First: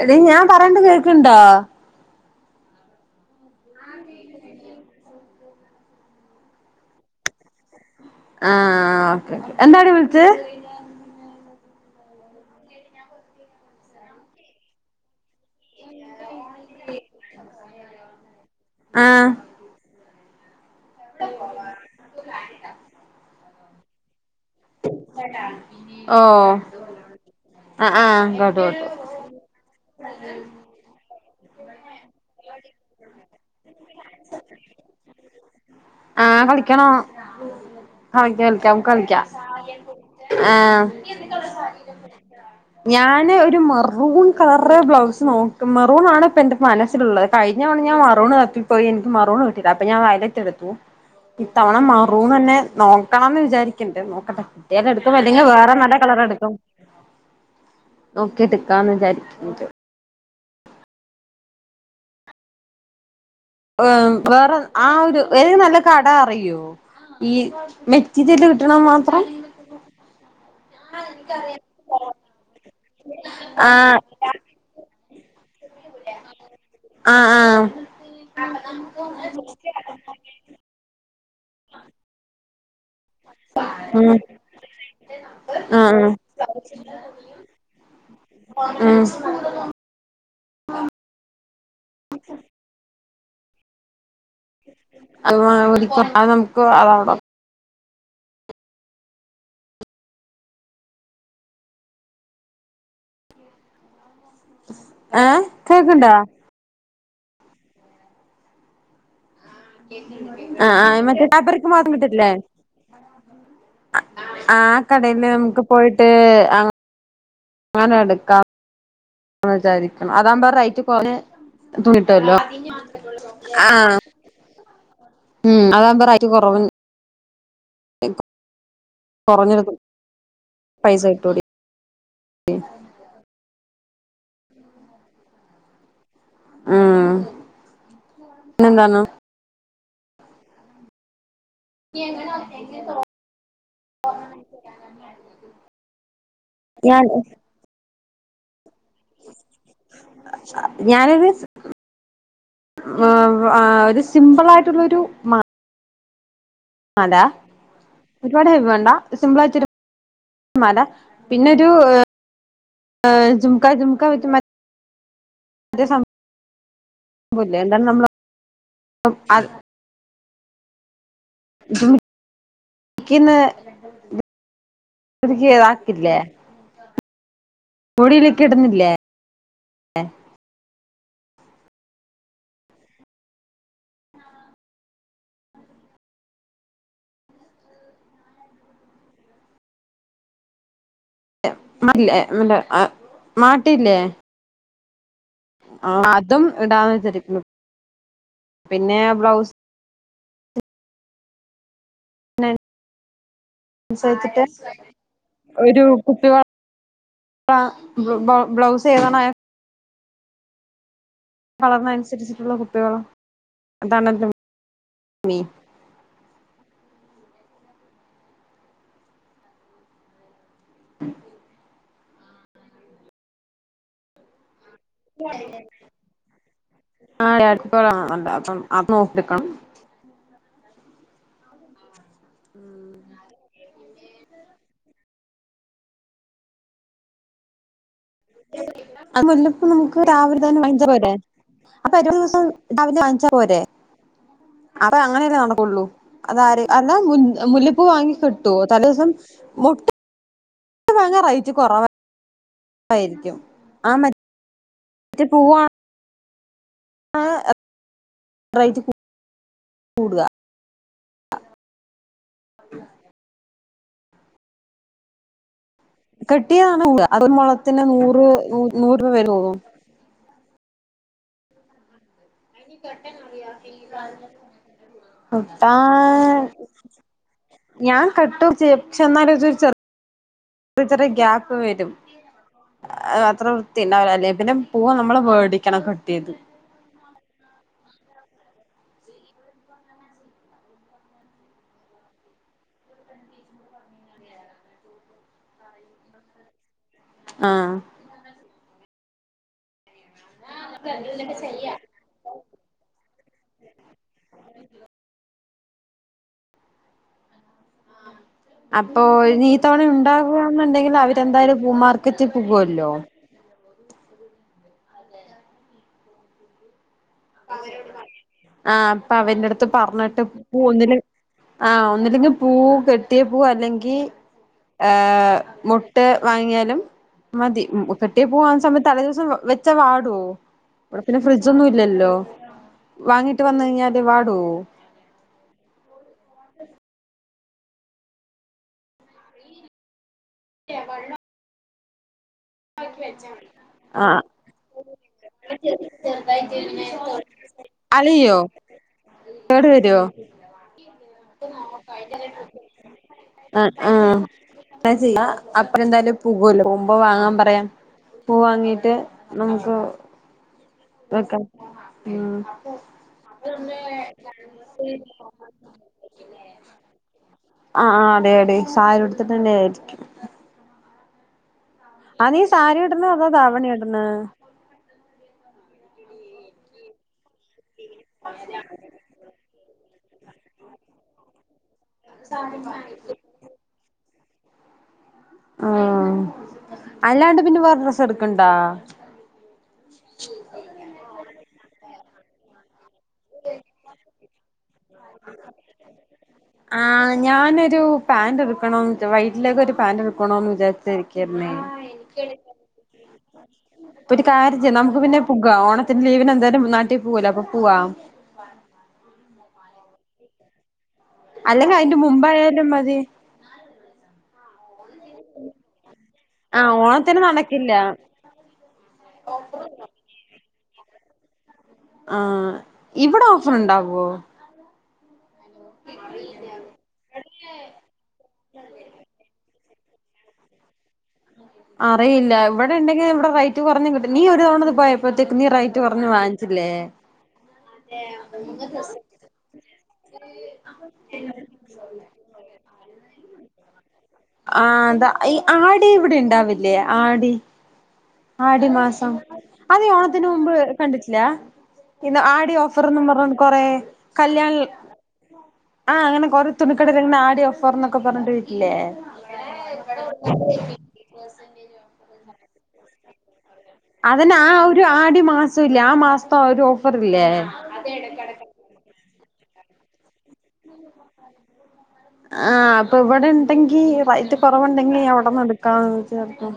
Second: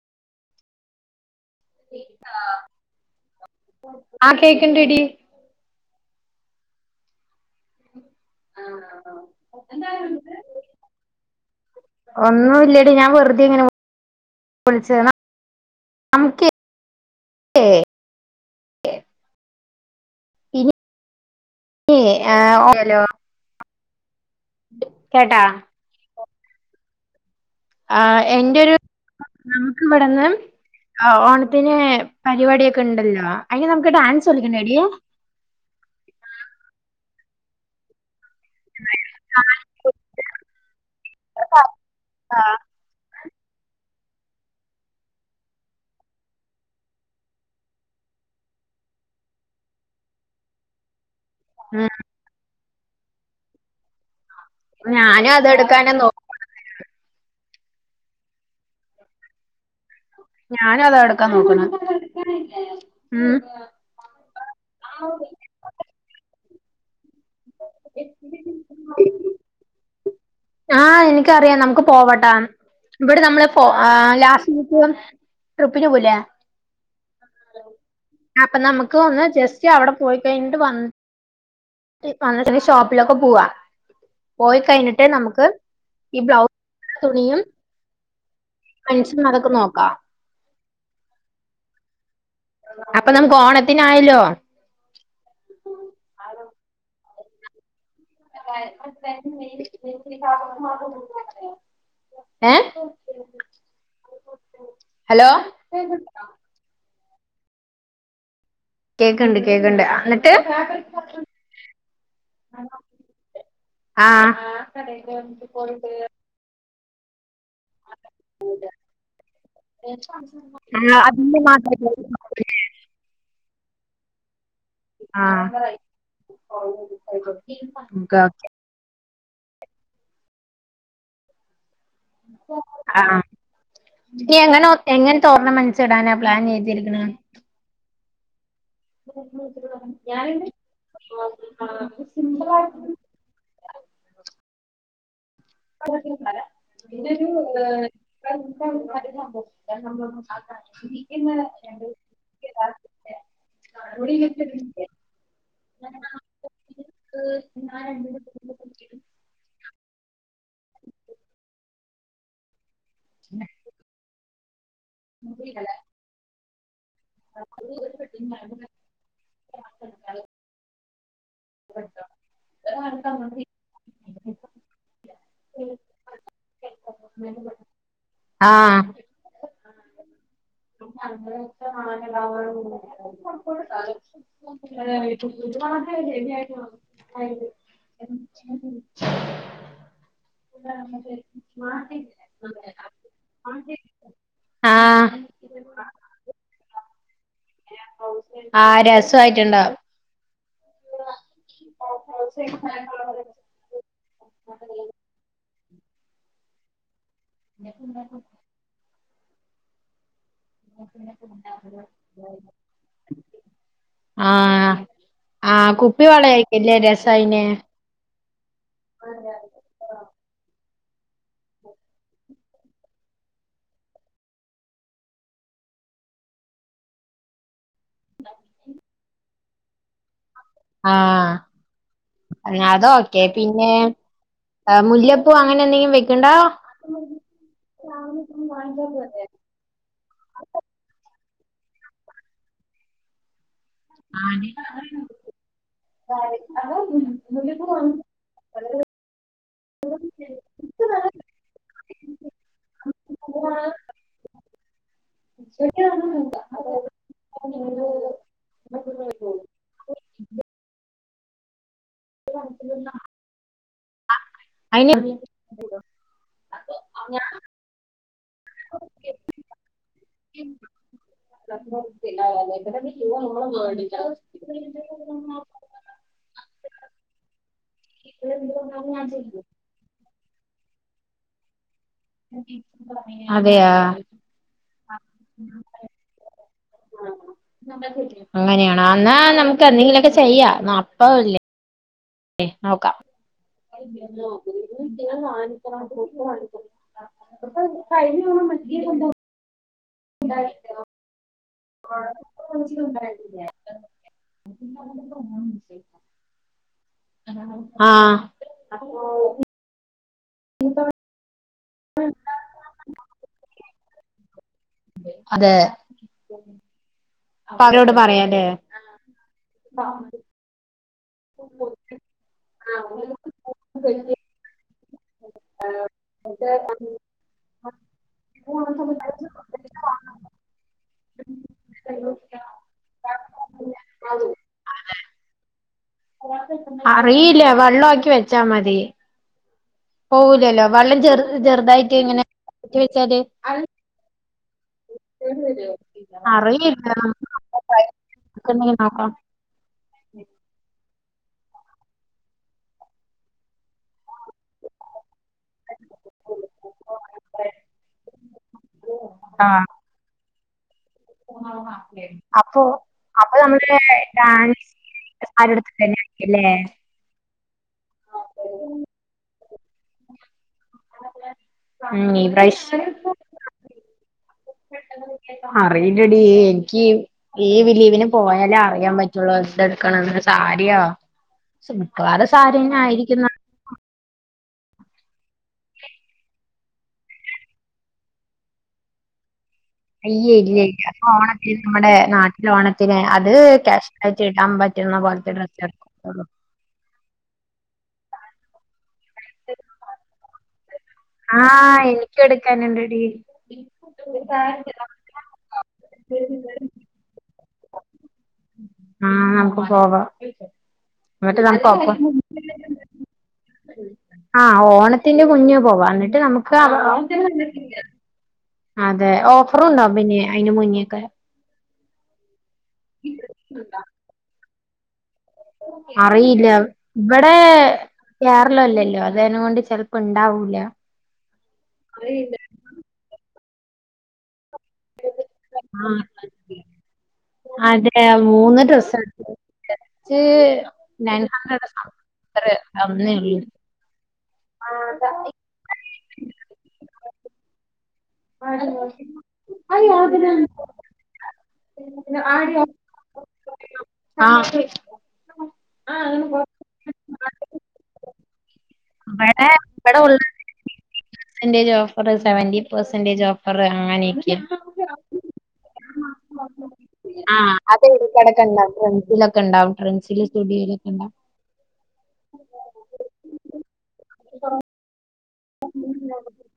എടീ ഞാൻ പറയണ്ട് കേൾക്കണ്ടോ ആ കേക്കണ്ട്ടി. ആഹ് അന്നേ ആരാ വിളിച്ചെ? ഒന്നും ഇല്ലടി ഞാൻ വെറുതെങ്ങനെ വിളിച്ച [unintelligible] നമക്ക് [unintelligible] ഏ. ആഹ് ഓ [unintelligible] ഏ. ഓ. ഹലോ. [unintelligible] കേട്ടാ ഓഹ് അ ആ ആഹ് എന്റെ കേട്ടു ഒരു കേട്ടു നമുക്ക് ഇവിടെന്ന് ഓണത്തിന് പരിപാടിയൊക്കെ ഉണ്ടല്ലോ അയിന് നമുക്ക് ഡാൻസ് കളിക്കണ്ടേടിയ ആഹ്. കളിക്കണം ആഹ് കളിക്കാം കളിക്കാം നമ്മക്ക് കളിക്കാം ആഹ് കുട്ടി ആഹ് ഞാന് ഒരു മറൂൺ കളറ് ബ്ലൗസ് നോക്കും മെറൂണാണ് ഇപ്പൊ എന്റെ മനസ്സില്ള്ളത് കഴിഞ്ഞ തവണ ഞാൻ മെറുണ് തപ്പിപ്പോയി എനിക്ക് മെറുണ് കിട്ടില്ല അപ്പോ ഞാൻ വൈലറ്റ് എട്ത്തു ഇത്തവണ ഉം മറുണ് തന്നെ നോക്കണംന്ന് വിചാരിക്ക്ണ്ട് ‌ നോക്കട്ടെ എടുക്കുമ്പോ ഞാനും അല്ലെങ്കി വേറെ അതെടുക്കാനാ നല്ല നോ കളറ് എട്ക്കും നോക്കിയെട്ക്കാന്ന് വിചാരിക്ക്ണ്ട് ‌ ഞാനും അതാ എട്ക്കാൻ നോക്ക്ണേ‌ ഉം ഏ വേറെ ആ ഒരു ഏതേലുംനല്ല കട അറിയോ ഈ മെറ്റിരിയല് കിട്ട്ണമാത്രം ആഹ് എനിക്കറിയാം നമുക്ക് പോവട്ടാ ഇബടെ നമ്മള് പോ ആഹ് ലാസ് ട്രിപ്പിന് പോയില്ലേ ആഹ് ആഹ് അപ്പൊ നമ്മക്കൊന്ന് ജസ്റ്റ് അവ്ടെപോയി കഴിഞ്ട്ട് വ വന്നിട്ടെടി ഷോപ്പിലൊക്കെ പോവാ ഉം പോയി കഴിഞ്ട്ട് നമ്മക്ക് ആഹ് ഈ ബ്ലൗസ് തുണിയും ഉം മെൻസിന്നതൊക്കെ നോക്കാം അപ്പൊ നമ്മക്ക് ഓണത്തിനായല്ലോ അത് വാങ്ങാൻവേണ്ടിട്ട് അത് നമ്മക്ക് അവളെവിടാം [unintelligible] ഏ ഹലോ ഏഹ് കേക്ക്ണ്ടാ കേക്ക്ണ്ട് കേക്ക്ണ്ട് എന്നിട്ട് ആഹ് ആഹ് മറ്റേ [unintelligible] പ്പറിക്ക് [unintelligible] കിട്ടില്ലേ ആഹ് ആ കടെല് നമ്മക്ക് പോയിട്ട് അഹ് നെട് ക്കാംന്ന് വിചാരിക്ക്ണ് ‌ അതാമ്പോ റൈറ്റ് ആ കൊറഞ് അതിന്റെ മാത്രം തുണികിട്ട്ല്ലോ ആഹ് ആ ഉം അതാവ്മ്പറേറ്റ് കൊറവ് ഗാത്ത് കൊറഞ്ഞട്ത്ത് പൈസ ഇട്ടുടി ആഹ് നി എങ്ങനെ എങ്ങത്തെ ഓർണമെന്സിടാനാ പ്ലാൻ ചെയ്തിരിക്ക്‌ണേ നെന്താന്നോ ഞാന്ണ്ട് സിമ്പിളായിട്ടും [unintelligible] കരിമണിമാല ഞാൻ പിന്നൊരു ഞാനൊരു [unintelligible] [unintelligible] ഒരു സിമ്പിളായിട്ട്ള്ളൊരു മ വേണാ പാന്റാ ഒരുപാട് വേണ്ട സിമ്പിളായിട്ടൊരു മാല പിന്നെരു ജുമ്ക്കാ ജുമ്ക്കാ വിത്ത് മ മൂവികള് വൂല്ലേ എന്താലും നമ്മള് [unintelligible] ജിമിക്കിന്ന് [unintelligible] താക്കില്ലേ ആഹ് എ [unintelligible] അങ്ങനത്തെ മാല [unintelligible] എ പുത്തുറ്റ് മാണാത്ത കാര്യാ [unintelligible] [unintelligible] മല്ലേല്ല മല മാട്ട്ല്ലേ ആഹ് ആഹ് അതും ഇടാന്ന് വിചാരിക്ക്‌ണു ആഹ് രസം ആയിട്ടുണ്ടാവും ബ്ലൗസിനനുസരിച്ചിട്ട് [unintelligible] [unintelligible] ഒരു കുപ്പി വള [unintelligible] ബ്ലൗസ് ഏതാണ് [inaudible] ആഹ് പറഞ്ഞതിന് അനുരിച്ചിട്ടുള്ള കുപ്പിവള അതാണ് ആഹ് മീ ആഹ് കുപ്പി വളായിരിക്കല്ലേ രസായിനേ [inaudible] [inaudible] [unintelligible] അപ്പം അത് നോക്കി എടുക്കണം ആഹ് അത് ഓക്കെ പിന്നേ ആഹ് മുല്ലപ്പൂ അങ്ങനെ എന്തെങ്കിലും വെക്ക്ണ്ടോ [unintelligible] ആഹ് മുല്ലപ്പൂ നമുക്ക് രാവിലെ തന്നെ [unintelligible] അപ്പൊ അറുപത് ദിവസം രാവിലെ വങ്ങിച്ചാ പോരെ അപ്പ അങ്ങനെയല്ലേ നടക്കുള്ളൂ അതാര് അല്ല മുൽ മുല്ലപ്പൂ വാങ്ങിക്കോ ട്ടോ തലേ ദിവസം മൊ ട്ട് വാങ്ങാൻ റൈറ്റ് കൊറവ് ആയിരിക്കും ആ മ റ്റ് പൂവാ ആഹ് റൈറ്റ് കു കൂടുക [inaudible] അ അയിന് [inaudible] കെട്ടിയതാണ് [inaudible] ഒരു മുളത്തിന് നൂറ് നൂ നൂറ് രൂപ വരെ പോകും [inaudible] [unintelligible] ആഹ് ഞാൻ കട്ടു ചെ ചെന്നാല് ഇത് ചെ ഇപ്പൊ ചെറിയ ഗ്യാപ്പ് വരും അത് അത്ര അതെയാ വൃത്തി ഉണ്ടാവലില്ലേ പിന്നെ പൂവ് നമ്മള് വേടിക്കണം കട്ട് ചെയ്ത് അങ്ങനെയാണ് എന്നാ നമുക്ക് എന്തെങ്കിലും ഒക്കെ ചെയ്യാ എന്നാ അപ്പൊ അല്ലേ ലെ നോക്ക [inaudible] ആഹ് [unintelligible] ചായ കുടിച്ചോ ആഹ് [unintelligible] ആഹ് അപ്പൊ ഇനി ഈ തവണ ഉണ്ടാവു ഓഹ് അന്ന് എന്തെങ്കിലും അവര് എന്തായാലും പൂ മാർക്കറ്റിൽ പോകുല്ലോ അതെ അതെ അപ്പൊ അവരോട് പറയാല്ലേ ആഹ് അപ്പൊ അവന്റെ അടുത്ത് പറഞ്ഞിട്ട് പോന്നില് ആഹ് ഒന്നില്ലെങ്കിൽ പൂവ് കെട്ടിയ പൂവ് അല്ലെങ്കി ഏഹ് മുട്ട് വാങ്ങിയാലും മതി കെട്ടിയ പൂവ് വാങ്ങിയ സമയത്ത് തലേ ദിവസം വെച്ചാ വാടുവോ ഇവിടെ പിന്നെ ഫ്രിഡ്ജൊന്നും ഇല്ലല്ലോ വാങ്ങിയിട്ട് വന്ന് കഴിഞ്ഞാല് വാടുവോ അറിയില്ല വെള്ളം ആക്കി വെച്ചാ മതി പോവുലല്ലോ വെള്ളം ചെറു ചെറുതായിട്ട് ഇങ്ങനെ ആക്കി വെച്ചാല് വെച്ചാ മതി ആഹ് അറിയില്ല നമുക്ക് അലയൊ നോക്കാം കേട് വരോ ആ ആഹ് ചെയ്യ അപ്പ എന്തായാലും പുകോല്ലോ പോവുമ്പോ വാങ്ങാം പറയ പൂ വാങ്ങീട്ട് ആഹ് നമുക്ക് വെക്കാം ഉം അപ്പൊ അപ്പൊ നമ്മള് ഡാൻസ് [unintelligible] ല്ലേ ആ അതെ അതേ സാരി ഉട്ത്ത്ട്ടന്നെ ആയിരിക്കും ഉം ഈ അത് നി സാരി പ്രാവശ്യം ഇട്ണോ അതോ ധാവണി ഇട്ണെ അറയില്ലടി ഇൻക്കി ഈ വി ലീവിന് പോയാലേ അറിയാം പറ്റൊള്ളൂ എന്തട്ക്കണം സാരിയൊ മിക്കവാറും സാരിയന്ന ആയിരിക്കുന്ന ആഹ് അല്ലാണ്ട് പിന്നെ വേറെ ഡ്രസ്സ് എട്ക്ക്ണ്ടാ ഇല്ല്യ ഇല്ല്യ ഇല്ല്യ ഇപ്പൊ ഓണത്തിന് നമ്മുടെ നാട്ടില ഓണത്തിന് അത് ക്യാഷ്യലായിട്ട് ഇടാം പ [unintelligible] കോർച്ചെ ഡ്രസ് എടുക്കൊന്നോള്ളൂ ആ ഞാനരു പാന്റ് ഇട്ക്കണം വൈറ്റിലേക്ക് ഒര് പാന്റ് ഇട്ക്കണോന്ന് വിചാരിച്ചരി ആ ഇൻക്യു എട്ക്കാനുണ്ടടി ഒരു കാര്യ ചെയ്‌ നമുക്ക് പിന്നെ പുക ഓണത്തിന്റെ ലീവിന് എന്തായാലും നാട്ടി പോവല്ലോ അപ്പ പുവാ ആ നമുക്ക് പോവാ ന്നട്ട് അല്ലെങ്കിൽ നമുക്കൊപ്പം അതിന്റെ മുമ്പായാലും മതി ആ ഓണത്തിന്റെ മുന്നേ പോവാ എന്നട്ട് നമുക്ക് ആഹ് ഓണത്തിന് നടക്കില്ല അതെ ഓഫറുണ്ടാവും പിന്നെ അയിന് മുന്നെക്കെ ആ ഇവടെ ഓഫറ് ഇണ്ടാകോ അറിയില്ല ഇവടെ കേരളല്ലല്ലോ അതെനോണ്ട് ചെൽ ഇപ്പ ഇണ്ടാവൂല അറിയില്ല ഇവടെ ഇണ്ടെങ്കി ഇവടെ റൈറ്റ് കോറഞ് കിട്ട് നീ ഒരു തവണ ഇത് പോയപ്പത്തേക്ക് നീ റൈറ്റ് ആഹ് കൊർഞ് വാങ്ങി ച്ചില്ലേ അതെ മൂന്ന് ഡ്രസ്സ് എട്ത്തു [unintelligible] ത്തറെ അന്നേ ഒള്ളൂ ആ എന്താ ഈ ആടി ഇവടെ ഇണ്ടാവില്ലേ ആടി ആടി മാസം അത് ഈ ഓണത്തിന് മുമ്പ് കണ്ടിട്ടില്ല ഇന്ന ആടി ഓഫർന്നും പർഞ് കൊറ കല്യാൺൽ ആഹ് ആ അങ്ങനെ കൊർ തുണിക്കടെല് ഇങ്ങനെ ആടി ഓഫർന്നൊക്കെ പർഞ്ട്ട് ഇല്ലെ ഇവടെ ഇവടെ full [unintelligible] percentage offer seventy percentage offer അങ്ങൻ അതന ആ ഒരു ആടി മാസ ഇല്ലേ ആ മാസ്ത്ത ഒരു ഓഫർ ഇല്ലേ [unintelligible] ഇണ്ടാവും ട്രൻസി ലൊക്ക ഇണ്ടാവും ട്രെൻസില് സ്റ്റുഡിയെലൊക്ക ഇണ്ടാവും ആ അപ്പ ഇവടെ ഇണ്ടെങ്കി റൈറ്റ് കോറവുണ്ടെങ്കി അവടന്ന് എടുക്കാന്ന് [unintelligible]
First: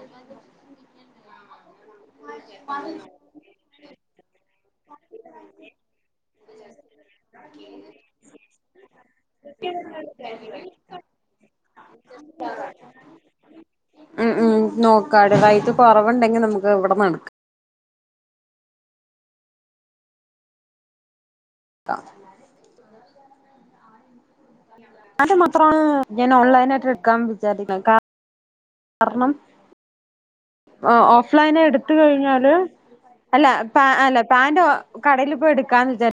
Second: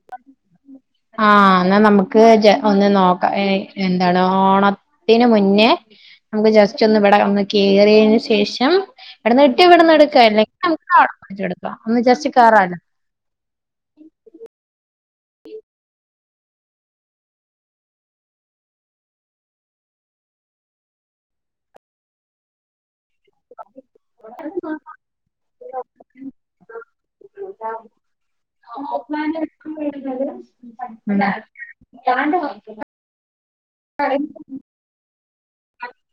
ആ ന്നാ നമുക്ക് ജെ ഒന്ന് നോക്കാ ഏ എന്താണ് ഓണ ത്തിന് മുന്നേ നമുക്ക് ജസ്റ്റ് ഒന്ന് ഇവടെ ഒന്ന് കേറിയെന് ശേഷം ഇവടന്ന് കി ട്ടി ഇവടന്ന് എടുക്ക അല്ലെങ്കി [unintelligible] എടുക്ക ഒന്ന് ജസ്റ്റ് കേറാലോ ഉം ഉം നോക്കാട റൈറ്റ് കോറവ്ണ്ടെങ്കി നമുക്ക് ഇവടന്നട് ക്ക [unintelligible] [unintelligible] മാത്രാണ് ഞാൻ ഓൺലൈനായിട്ട് എട്ക്കാം വിചാരിക്ക്ണ കാ ഓഫ്‌ ലൈന് ആയിട്ടും വര്നത് ഓഫ്ലൈന് എടുത്ത് കഴിഞ്ഞാല് അല്ല അല്ല പാന്റ് കടയില് പോയി എടുക്കാന്ന് വിചാ -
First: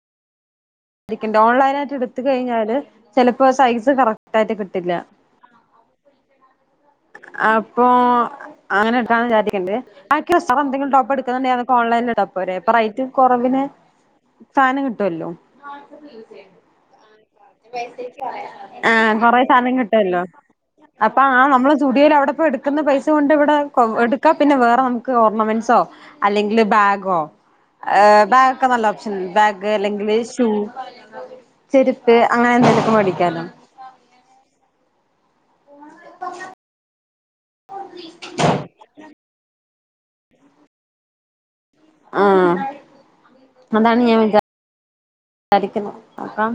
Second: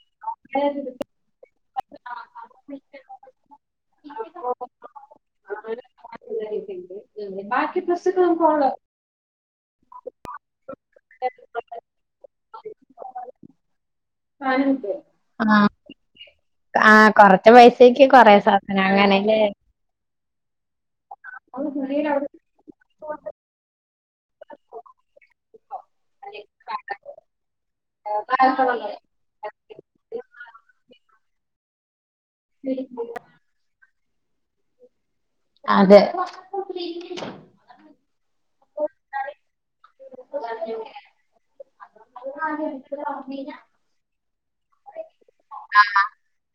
ഏത് [unintelligible] രിക്കണ്ട് ഓൺലൈനായിട്ട് ഇട്ത്ത് കഴിഞ്ഞാല് ചെലപ്പോ സൈസ് കറക്റ്റ് ആയിട്ട് കിട്ടില്ല അപ്പൊ അങ്ങനെ എടുകാന്ന് വിചാരിക്ക്ണ്ട് അൻക് എസ്സറ എന്തെങ്കിലും ടോപ് എടുക്കുന്നുണ്ടെ അതൊക്കെ ഓൺ ലൈനില്ടത പോരെ അപ്പ റൈറ്റ് കൊറവിന് സാനം കിട്ടുവല്ലോ ആഹ് ആഹ് കൊറച്ച് പൈസക്ക് കൊറേ സാധനം ആഹ കൊറെ അങ്ങനെല്ലേ സാനം കിട്ടുവല്ലോ അപ്പൊ ആഹ നമ്മള് സ്റ്റുഡിയോയിൽ അവ്ടെ പോയി എടുക്കുന്ന പൈസ കൊണ്ട് ഇവിടെ എടുക്ക പിന്നെ വേറെ നമുക്ക് ഓർണമെൻസോ അല്ലെങ്കില് ബാഗോ ബാഗൊക്കെ നല്ല ഓപ്ഷൻണ്ട് ബാ- ഗ് അല്ലെങ്കില് ഷൂ ചെരുപ്പ് അങ്ങനെ എന്തെങ്കിലുക്കെ മേടിക്കാലോ അതെ ആഹ് അതാണ് ഞാൻ മിണ്ടാ രിക്കുന്നത് ആഹ് അപ്പം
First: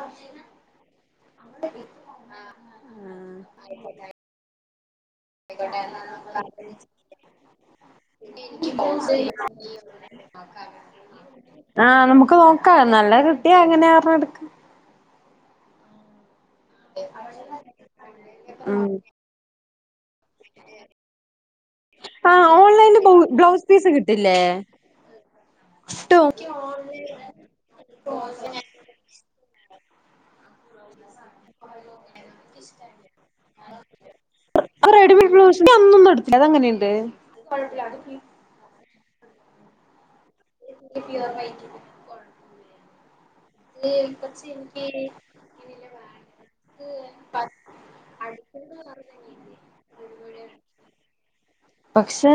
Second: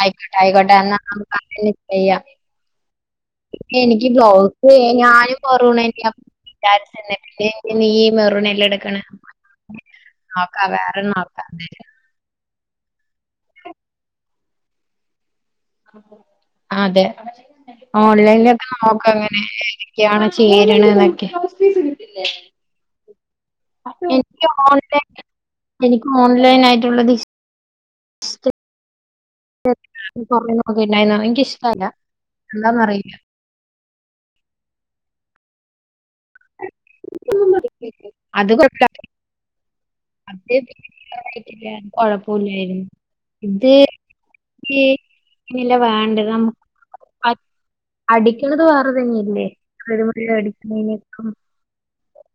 ആയിക്കോട്ടെ ആയിക്കോട്ടെ എന്നാ നമ്മുക്കങ്ങനെ ചെയ്യാം ഇപ്പേ എനിക്ക് ബ്ലൗസ്സ് എ ഞാനും മെറൂണന്നയാ വിചാരിച്ചന്നെ [unintelligible] ഈ മെറൂണല്ലെ എടുക്കണേ ആഹ നമുക്ക് നോക്കാം നല്ല കിട്ടിയാ അങ്ങനെ ഒരെണ്ണം എടുക്ക അതെ ഓൺലൈൻനിലൊക്കെ ഒന്ന് ഉം നോക്ക് എങ്ങനെയിരിക്കാണ് ചേര്ണെന്നക്കെ ഓൺലൈനില് ബൗ ബ്ലൗസ് പീസ് കിട്ടില്ലേ ഓൺലൈൻ എനിക്ക് ട്ടോ ഓൺലൈൻ [inaudible] എനിക്കിഷ്ടല്ല എന്താന്നറിയില്ല റെഡിമെയ്ഡ് ബ്ലൗസ് യ് അന്നൊന്നെടുത്തിലെ അതെങ്ങനെയ്ണ്ട് [inaudible] അത് [inaudible] കൊഴപ്പുല്ലാരുന്നു ഇത് ഈ ഇങ്ങനെയല്ല വേണ്ടത് നമുക്ക് അ- [unintelligible] അടിക്കണത് വേറെ തന്നെയല്ലേ [unintelligible] പക്ഷെ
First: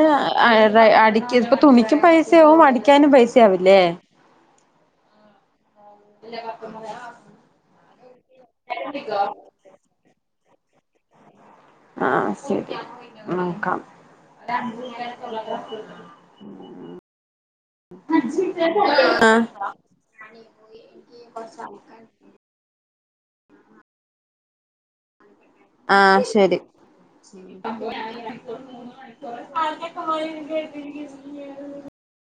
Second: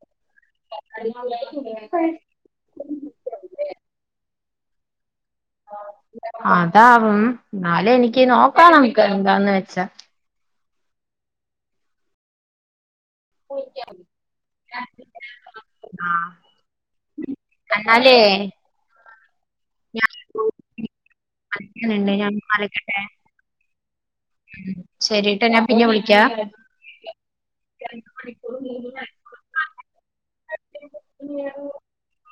അ റെ അടിക്ക് ഇപ്പൊ തുണിക്കും പൈസയാവും അടിക്കാനും പൈസയാവില്ലേ അതാവും ന്നാലു എനിക്ക് നോക്കാ നമ്മുക്ക് എന്താന്ന് വെച്ചാ ആഹ ശരി നോക്കാം കണ്ടാലേ ആഹ [unintelligible] ശെരിട്ടോ ഞാൻ പിന്നെ ആഹ വിളിക്കാം ശെരി [unintelligible]